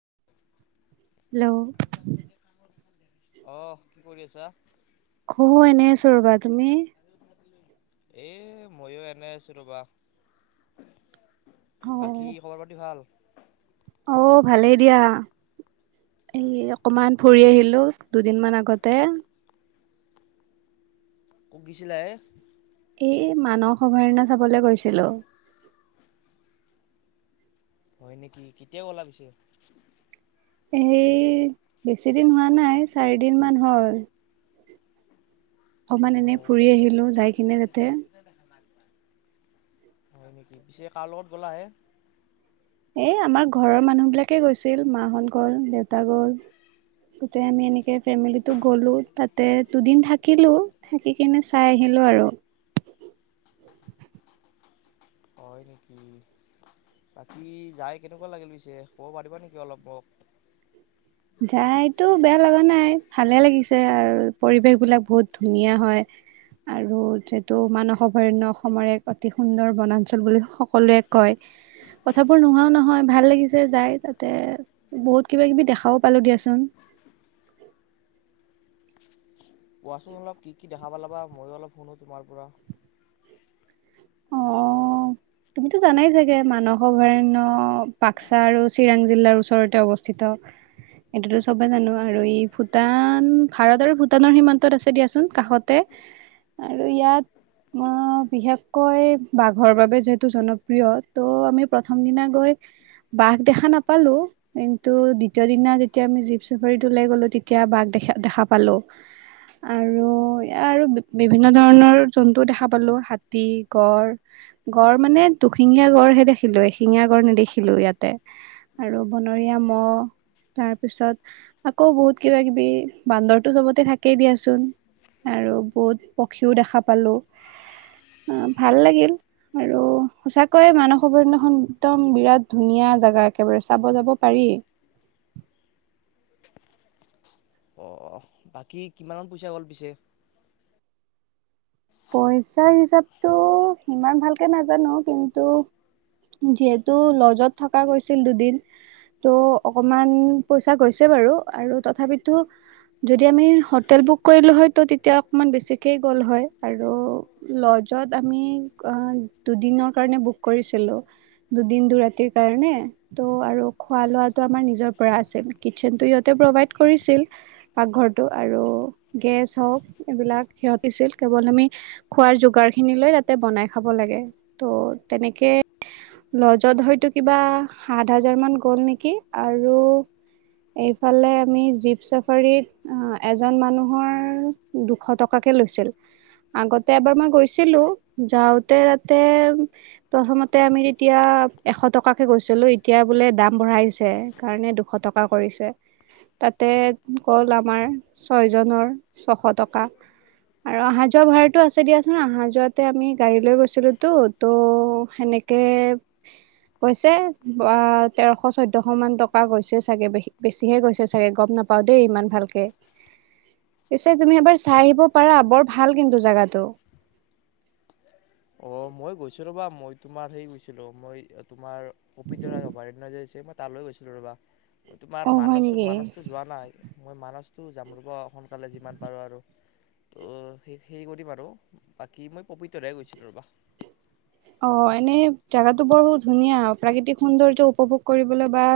Hello? অ'হ কি কৰি আছা? মই অ' এনে আছোঁ ৰবা, তুমি? এ মই এনে আছোঁ ৰবা। বাকী অ' খবৰ পাতি ভাল? অ' ভালেই দিয়া। এই অকমান ফুৰি আহিলোঁ, দুদিন মান আগতে। ক'ত গৈছিলা হে? এই মানস অভয়াৰণ্য চাব লে গৈছিলোঁ। হয় নেকি? কেতিয়া গ'লা পিছে? এই বেছি দিন হোৱা নাই। চাৰিদিন মান হ'ল। অ' অকমাণ এনে ফুৰি আহিলোঁ, যাই কিনে তাতে। হয় নেকি, পিছে কাৰ লগত গ'লাহে এ আমাৰ ঘৰৰ মানুহ বিলাকে গৈছিল। মা হঁত গ'ল, দেউতা গ'ল গোটেই আমি এনেকে ফেমিলি গলোঁ, তাতে দুদিন থাকিলোঁ থাকি কিনে চাই আহিলোঁ আৰু। হয় নেকি। বাকী যাই কেনেকুৱা লাগিল পিছে ক'ব পাৰিবা নেকি অলপ মোক। যাইটো বেয়া লগা নাই। ভালে লাগিছে আৰু, পৰিৱেশ বিলাক বহুত ধুনীয়া হয়, আৰু যিহেতু মানস অভয়াৰণ্য অসমৰে এক অতি সুন্দৰ বনাঞ্চল বুলি সকলোৱে কয়, কথাবোৰ নোহোৱাও নহয়, ভাল লাগিছে যাই তাতে, বহুত কিবা কিবি দেখাও পালো দিয়াচোন। কোৱাচোন অলপ কি কি দেখা পালা মইয়ো অলপ শুনো তোমাৰ পৰা। অ তুমিতো জানাই চাগে মানস অভয়াৰণ্য বাক্সা আৰু চিৰাং জিলাৰ ওচৰতে অৱস্থিত, এইটোতো চবে জানো আৰু ই ভূটান ভাৰত আৰু ভূটানৰ সীমান্তত আছে দিয়াচোন কাষতে আৰু ইয়াত বিশেষকৈ বাঘৰ বাবে যিহেতু। জনপ্ৰিয় ত' আমি প্ৰথম দিনা গৈ বাঘ দেখা নাপালো, কিন্তু দ্বিতীয় দিনা যেতিয়া আমি জীপ চাফাৰী লৈ গলো তেতিয়া বাঘ দেখা দেখা পালো, আৰু আৰু বিভিন্ন ধৰণৰ জন্তু দেখা পালো হাতী, গড় গড় মানে দুশিঙীয়া গড়হে দেখিলো এশিঙীয়া গড় নেদেখিলো ইয়াতে, আৰু বনৰীয়া মহ তাৰ পিছত আকৌ বহুত কিবা কিবি বান্দৰটো চবতে থাকেই দিয়াচোন আৰু বহুত পক্ষীও দেখা পালো ভাল লাগিল। আৰু সচাক কৈ মানস অভয়াৰণ্য খন একদম বিৰাট ধুনীয়া। জেগাত একেবাৰে চাব যাব পাৰি। অ বাকী কিমানত পইচা গ'ল পিছে? পইচাৰ হিচাপতটো সিমান ভালকে নাজানো, কিন্তু যিহেতু লজত থকা গৈছিল দুদিন ত' অকমান পইচা গৈছে বাৰু আৰু তথাপিতো যদি আমি হোটেল বুক কৰিলোঁ হয় ত তেতিয়া অকমান বেছিকেই গ'ল হয়। আৰু লজত আমি দুদিনৰ কাৰণে বুক কৰিছিলোঁ, দুদিন দুৰাতিৰ কাৰণে ত' আৰু খোৱা লোৱাটো আমাৰ নিজৰ পৰা আছিল কিটচেনটো সিহঁতে প্ৰভাইড কৰিছিল পাকঘৰটো আৰু গেছ হওক এইবিলাক সিহঁতি দিছিল। কেৱল আমি খোৱাৰ যোগাৰ খিনি লৈ তাতে বনাই খাব লাগে ত' তেনেকে লজত হয়তো কিবা সাত হাজাৰ মান গ'ল নেকি আৰু এইফালে আমি জীপ চাফাৰীত এজন মানুহৰ দুশ টকাকে লৈছিল। আগতে এবাৰ মই গৈছিলো, যাওঁতে তাতে প্ৰথমতে আমি তেতিয়া এশ টকাকে গৈছিলো, এতিয়া বোলে দাম বঢ়াইছে কাৰণে দুশ টকা কৰিছে তাতে গল আমাৰ ছয়জনৰ ছশ টকা। আৰু অহা যোৱা ভাড়াটো আছে দিয়াচোন অহা যোৱাতে আমি গাড়ী লৈ গৈছিলোতো ত' সেনেকে গৈছে তেৰশ চৈধ্যশ মান টকা গৈছে চাগে বেছিহে গৈছে চাগে গম নাপাওঁ দেই ইমান ভালকে পিছে তুমি এবাৰ চাই আহিব পাৰা বৰ ভাল কিন্তু জেগাটো। অ মই গৈছো ৰ'বা মই তোমাৰ হেই গৈছিলো মই তোমাৰ পবিতৰা অভয়াৰণ্য যে আছে মই তালৈ গৈছিলো ৰবা। তোমাৰ অ হয় মানসো নেকি মানসটো যোৱা নাই। মই মানাহ টো জাম ৰবা সোনকালে যিমান পাৰোঁ আৰু তো সেই সেই কৰিম আৰু বাকী মই পবিতৰা গৈছোঁ। ৰবা অ এনেই জোগাতো বৰ ধুনীয়া প্ৰাকৃতিক সৌন্দৰ্য্য উপভোগ কৰিবলৈ বা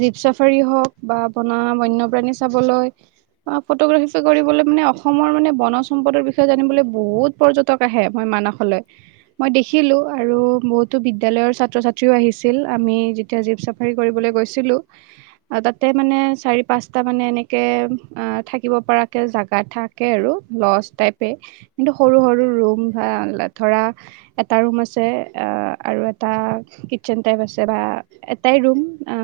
জীপ চাফাৰী হওক বা বনা বন্যপ্ৰাণী চাবলৈ ফটোগ্ৰাফী কৰিবলৈ মানে অসমৰ মানে বন সম্পদৰ বিষয়ে জানিবলৈ বহুত পৰ্যটক আহে মই মানসলৈ। মই দেখিলো আৰু বহুতো বিদ্যালয়ৰ ছাত্ৰ ছাত্ৰীও আহিছিল, আমি যেতিয়া জীপ চাফাৰী কৰিবলৈ গৈছিলো তাতে মানে চাৰি পাঁচটা মানে এনেকে আহ থাকিব পৰাকে জাগা থাকে আৰু লজ টাইপে কিন্তু সৰু সৰু ৰুম বা ধৰা এটা ৰুম আছে আৰু এটা কিটচেন টাইপ আছে বা এটাই ৰুম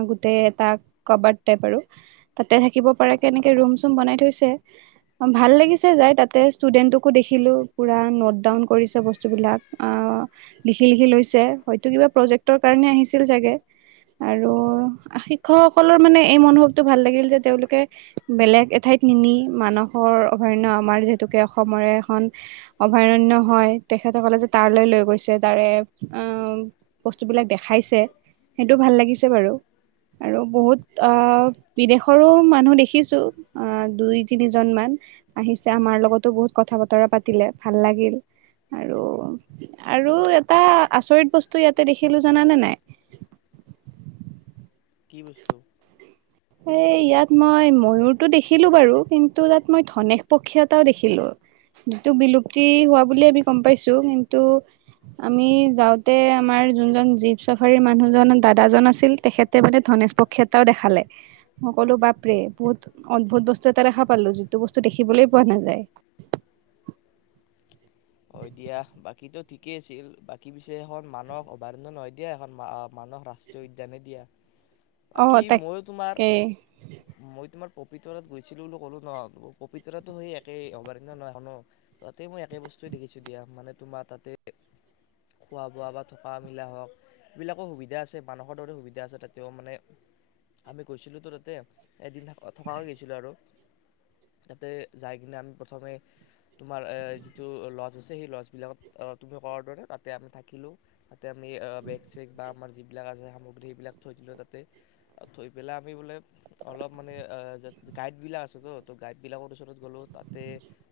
গোটেই এটা কবাৰ্ড টাইপ আৰু তাতে থাকিব পৰাকৈ এনেকে ৰুম চুম বনাই থৈছে ভাল লাগিছে যাই তাতে ষ্টুডেণ্টকো দেখিলো পুৰা নোট ডাউন কৰিছে বস্তুবিলাক। আহ লিখি লিখি লৈছে হয়তো কিবা প্ৰজেক্টৰ কাৰণে আহিছিল চাগে আৰু শিক্ষকসকলৰ মানে এই মনোভৱটো ভাল লাগিল যে তেওঁলোকে বেলেগ এঠাইত নিনি মানসৰ অভয়াৰণ্য আমাৰ যিহেতুকে অসমৰে এখন অভয়াৰণয় হয়। তেখেতসকলে যে তালৈ লৈ গৈছে তাৰে বস্তুবিলাক দেখাইছে সেইটো ভাল লাগিছে বাৰু আৰু বহুত বিদেশৰো মানুহ দেখিছোঁ দুই তিনিজনমান আহিছে আমাৰ লগতো বহুত কথা বতৰা পাতিলে ভাল লাগিল। আৰু আৰু এটা আচৰিত বস্তু ইয়াতে দেখিলো জানানে নাই? কি বস্তু? এ ইয়াত মই ময়ুৰটো দেখিলো বাৰু কিন্তু তাত মই ধনেশ পক্ষী এটাও দেখিলো, যটো বিলুপ্তি হোৱা বুলিয়ে আমি গম পাইছো কিন্তু আমি যাওঁতে আমাৰ যোনজন জীপ চাফাৰীৰ মানুহজন দাদাজন আছিল তেখেতে মানে ধনেশ পক্ষী এটাও দেখালে। সকলো বাপৰে বহুত অদ্ভুত বস্তু এটা দেখা পালো যিটো বস্তু দেখিবলৈ পোৱা নাযায়। অ দিয়া বাকী ত ঠিকেই আছিল বাকী পিছে এখন মানস অভয়াৰণ্যৰ নহয় দিয়া এখন মানস ৰাষ্ট্ৰীয় উদ্যানে দিয়া। অ বাকী মইয়ো তোমাৰ তাকে মই তোমাৰ পবিতৰাত গৈছিলো বুলি কলো ন পবিতৰা তো সেই একেই অভয়াৰাণ্য নহয় ন তাতেই মই একে বস্তু চৈ দেখিছোঁ দিয়া মানে তোমাৰ তাতে খোৱা বোৱা বা থকা মেলা হওক এইবিলাকো সুবিধা আছে মানুহৰ দৰে সুবিধা আছে তাতেও মানে আমি গৈছিলোঁতো তাতে এদিন থ থক গৈছিলোঁ আৰু তাতে যাই কিনে আমি প্ৰথমে তোমাৰ যিটো লজ আছে সেই লজবিলাকত তুমি কৰাৰ দৰে তাতে আমি থাকিলোঁ, তাতে আমি বেগ চেগ বা আমাৰ যিবিলাক আছে সামগ্ৰী সেইবিলাক থৈ দিলোঁ তাতে থৈ পেলাই আমি বোলে অলপ মানে গাইডবিলাক আছেতো তো গাইডবিলাকৰ ওচৰত গ'লোঁ তাতে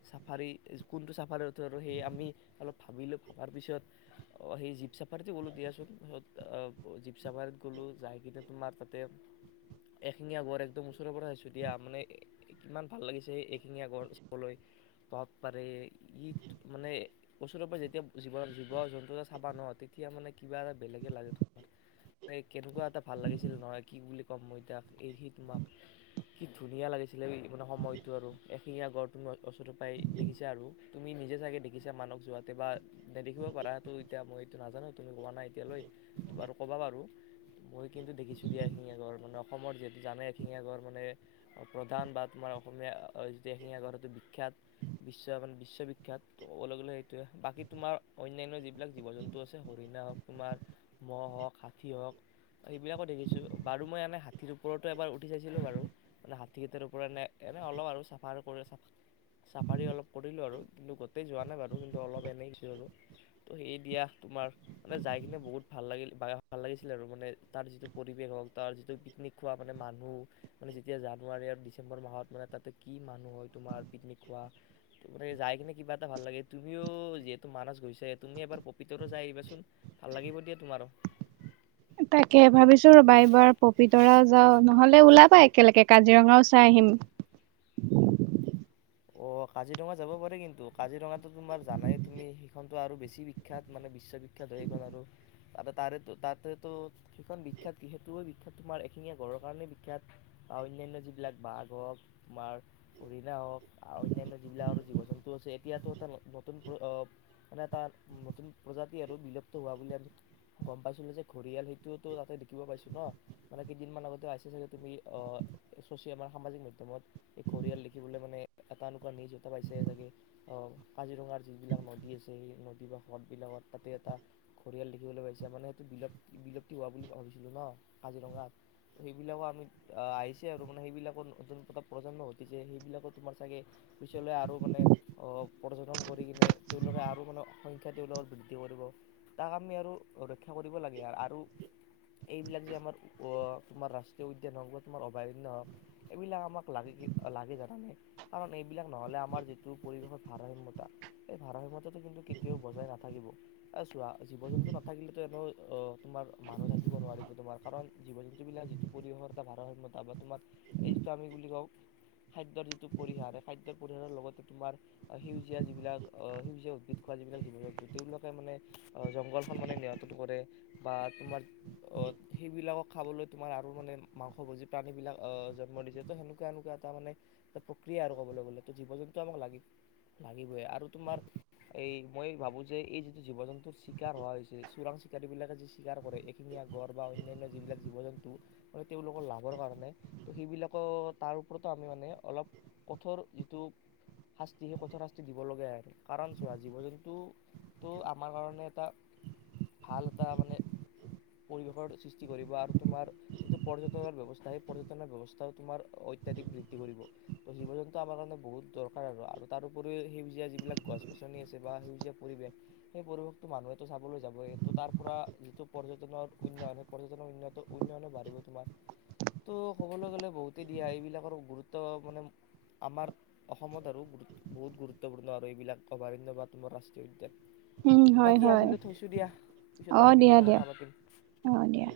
চাফাৰী কোনটো চাফ চাফাৰ উঠো আৰু সেই আমি অলপ ভাবিলোঁ ভাবাৰ পিছত সেই জীপ চাফাৰীটো গ'লোঁ দিয়াচোনছ জীপ চাফাৰীত গ'লোঁ যাই কিনে তোমাৰ তাতে এশিঙীয়া গঁড় একদম ওচৰৰ পৰা আহিছোঁ দিয়া মানে কিমান ভাল লাগিছে সেই এশিঙীয়া গঁড় চাবলৈ পাব পাৰে। মানে ওচৰৰ পৰাই যেতিয়া জীৱ জীৱ জন্তু এটা চাবা ন তেতিয়া মানে কিবা এটা বেলেগে লাগে তোমাৰ কেনেকুৱা এটা ভাল লাগিছিল নহয় কি বুলি ক'ম মই এতিয়া এই সি তোমাক কি ধুনীয়া লাগিছিলে মানে সময়টো আৰু এখিঙীয়া গড় তুমি ওচৰৰ পৰাই দেখিছা আৰু তুমি নিজে চাগে দেখিছা মানস যোৱাতে বা নেদেখিব পাৰাটো এতিয়া মই এইটো নাজানো তুমি কোৱা নাই এতিয়ালৈ বাৰু ক'বা পাৰু মই কিন্তু দেখিছোঁ দিয়া এশিঙীয়া গঁড়ৰ মানে অসমৰ যিহেতু জানে এশিঙীয়া গঁড়ৰ মানে প্ৰধান বা তোমাৰ অসমীয়া যি এশিঙীয়া গঁড়ৰ সেইটো বিখ্যাত বিশ্ব মানে উচ্চবিখ্যাত ক'বলৈ গ'লে সেইটোৱে বাকী তোমাৰ অন্যান্য যিবিলাক জীৱ জন্তু আছে হৰিণা হওক তোমাৰ মহ হওক হাতী হওক সেইবিলাকো দেখিছোঁ বাৰু মই এনে হাতীৰ ওপৰতো এবাৰ উঠি চাইছিলোঁ বাৰু মানে হাতীকেইটাৰ ওপৰতনে এনেই অলপ আৰু চাফাৰ কৰি চাফ চাফাৰী অলপ কৰিলোঁ। আৰু কিন্তু গোটেই যোৱা নাই বাৰু কিন্তু অলপ এনেই আৰু তো সেইদিয়া তোমাৰ মানে যাই কিনে বহুত ভাল লাগিল ভাল লাগিছিলে আৰু মানে তাৰ যিটো পৰিৱেশ হওক তাৰ যিটো পিকনিক খোৱা মানে মানুহ মানে যেতিয়া জানুৱাৰী আৰু ডিচেম্বৰ মাহত মানে তাতে কি মানুহ হয় তোমাৰ পিকনিক খোৱা মানে কিবা এটা ভাল লাগে তুমিও যিহেতু মানস গৈছা তুমি এবাৰ পবিতৰা যাই আহিবাচোন ভাল লাগিব দিয়া তোমাৰো। তাকে ভাবিছো। চল ৰবাইবাৰ পপিতৰা যাও নহ'লে ওলা বৈ একেলগে কাজিৰঙাও চাই আহিম। অ, কাজিৰঙা যাব পাৰি কিন্তু কাজিৰঙাটো তোমাৰ জানাই তুমি সেইখনতো আৰু বেছি বিখ্যাত মানে বিশ্ববিখ্যাত হয়। সেইখন আৰু তাদা তাৰেতো তাতেতো সেইখন বিখ্যাত কি সেইটোৱে বিখ্যাত তোমাৰ এশিঙীয়া গঁড়ৰ কাৰণেই বিখ্যাত বা অন্যান্য যিবিলাক বাঘ হওক তোমাৰ হৰিণা হওক। আৰু অন্যান যিবিলাক আৰু জীৱ জন্তু আছে, এতিয়াতো এটা নতু নতুন প্ৰ আহ মানে এটা নতুন প্ৰজাতি আৰু বিলুপ্ত হোৱা বুলি আমি গম পাইছিলো যে ঘৰিয়াল সেইটোৱেটো তাতে দেখিব পাইছো ন, মানে কেইদিনমান আগতে আহিছা চাগে তুমি আহ চচিয়েল আমাৰ সামাজিক মাধ্যমত এই ঘৰিয়াল দেখিবলৈ মানে এটা এনেকুৱা নিজ এত পাইছে চাগে, অ কাজিৰঙাৰ যিবিলাক নদী আছে। সেই নদী বা সদবিলাকত তাতে এটা ঘৰিয়াল দেখিবলৈ পাইছে মানে সেইটো বিলত বিলুপ্তি হোৱা বুলি ভাবিছিলোঁ ন কাজিৰঙাত। সেইবিলাকো আমি আহিছে আৰু মানে সেইবিলাকৰ নতুন এটা প্ৰজন্ম ঘটিছে সেইবিলাকত তোমাৰ চাগে, পিছলৈ আৰু মানে অ অ পৰ্যটন কৰি কিনে তেওঁলোকে আৰু মানে সংখ্যা তেওঁলোকৰ বৃদ্ধি কৰিব। তাক আমি আৰু ৰক্ষা কৰিব লাগে আৰু এইবিলাক যে আমাৰ অ তোমাৰ ৰাষ্ট্ৰীয় উদ্যান হওক বা তোমাৰ অভয়াৰণ্য হওক, এইবিলাক আমাক লাগে কি লাগে জানেনে কাৰণ এইবিলাক নহলে আমাৰ যিটো পৰিৱেশৰ ভাৰসাম্যতা এই ভাৰসাম্যতাটো কিন্তু কেতিয়াও বজাই নাথাকিব। এই চোৱা, জীৱ জন্তু নাথাকিলেতো এনেও এ তোমাৰ মানুহ থাকিব নোৱাৰিব। তোমাৰ কাৰণ জীৱ-জন্তুবিলাক যিটো পৰিৱেশৰ এটা ভাৰসাম্যতা বা তোমাৰ এই যিটো আমি বুলি কওঁ খাদ্যৰ যি তোক পৰিহাৰ, খাদ্য পৰিহাৰৰ লগতে তোমাৰ সেউজীয়া যিবিলাক আহ সেউজীয়া উদ্ভিদ খোৱা যিবিলাক জীৱ-জন্তু তেওঁবিলাকে মানে আহ জংগলখন মানে নিয়ন্ত্ৰণ কৰে বা তোমাৰ আহ সেইবিলাকক খাবলৈ তোমাৰ আৰু মানে মাংস ভোজী প্ৰাণীবিলাক আহ জন্ম দিছে ত সেনেকুৱা এনেকুৱা এটা মানে এটা প্ৰক্ৰিয়া আৰু ক'বলৈ গ'লে ত জীৱ-জন্তু আমাক লাগি লাগিবই আৰু তোমাৰ এই মই ভাবো যে এই যিটো জীৱ-জন্তুৰ চিকাৰ হোৱা হৈছে চোৰাং-চিকাৰীবিলাকে যি চিকাৰ কৰে, এইখিনি আগৰ বা অন্যান্য যিবিলাক জীৱ-জন্তু মানে তেওঁলোকৰ লাভৰ কাৰণে ত' সেইবিলাকৰ তাৰ ওপৰতো আমি মানে অলপ কঠোৰ যিটো শাস্তি, সেই কঠোৰ শাস্তি দিবলগীয়া হয়। কাৰণ চোৱা জীৱ-জন্তুটো আমাৰ কাৰণে এটা ভাল এটা মানে পৰিৱেশৰ সৃষ্টি কৰিব, আৰু তোমাৰ যিটো পৰ্যটনৰ ব্যৱস্থা সেই পৰ্যটনৰ ব্যৱস্থা তোমাৰ অত্যাধিক বৃদ্ধি কৰিব। ত জীৱ-জন্তু আমাৰ কাৰণে বহুত দৰকাৰ আৰু তাৰো উপৰিও সেউজীয়া যিবিলাক গছ-গছনি আছে বা সেউজীয়া পৰিৱেশ, সেই পৰিৱেশটো মানুহেতো চাবলৈ যাবই ত' তাৰ পৰা যিটো পৰ্যটনৰ উন্নয়ন সেই পৰ্যটনৰ উন্নয়নো বাঢ়িব তোমাৰ ত' ক'বলৈ গলে বহুতেই দিয়া এইবিলাকৰ গুৰুত ত্ব মানে আমাৰ অসমত আৰু গুৰুত্ব বহুত গুৰুত্বপূৰ্ণ আৰু এইবিলাক অভয়াৰণ্য বা তোমাৰ ৰাষ্ট্ৰীয় উম উদ্যান হয় বাকী হয় আজিলৈ থৈছো দিয়া অ পিছত আৰু দিয়া কেতিয়াবা দিয়া কথা পাতিম অ অ।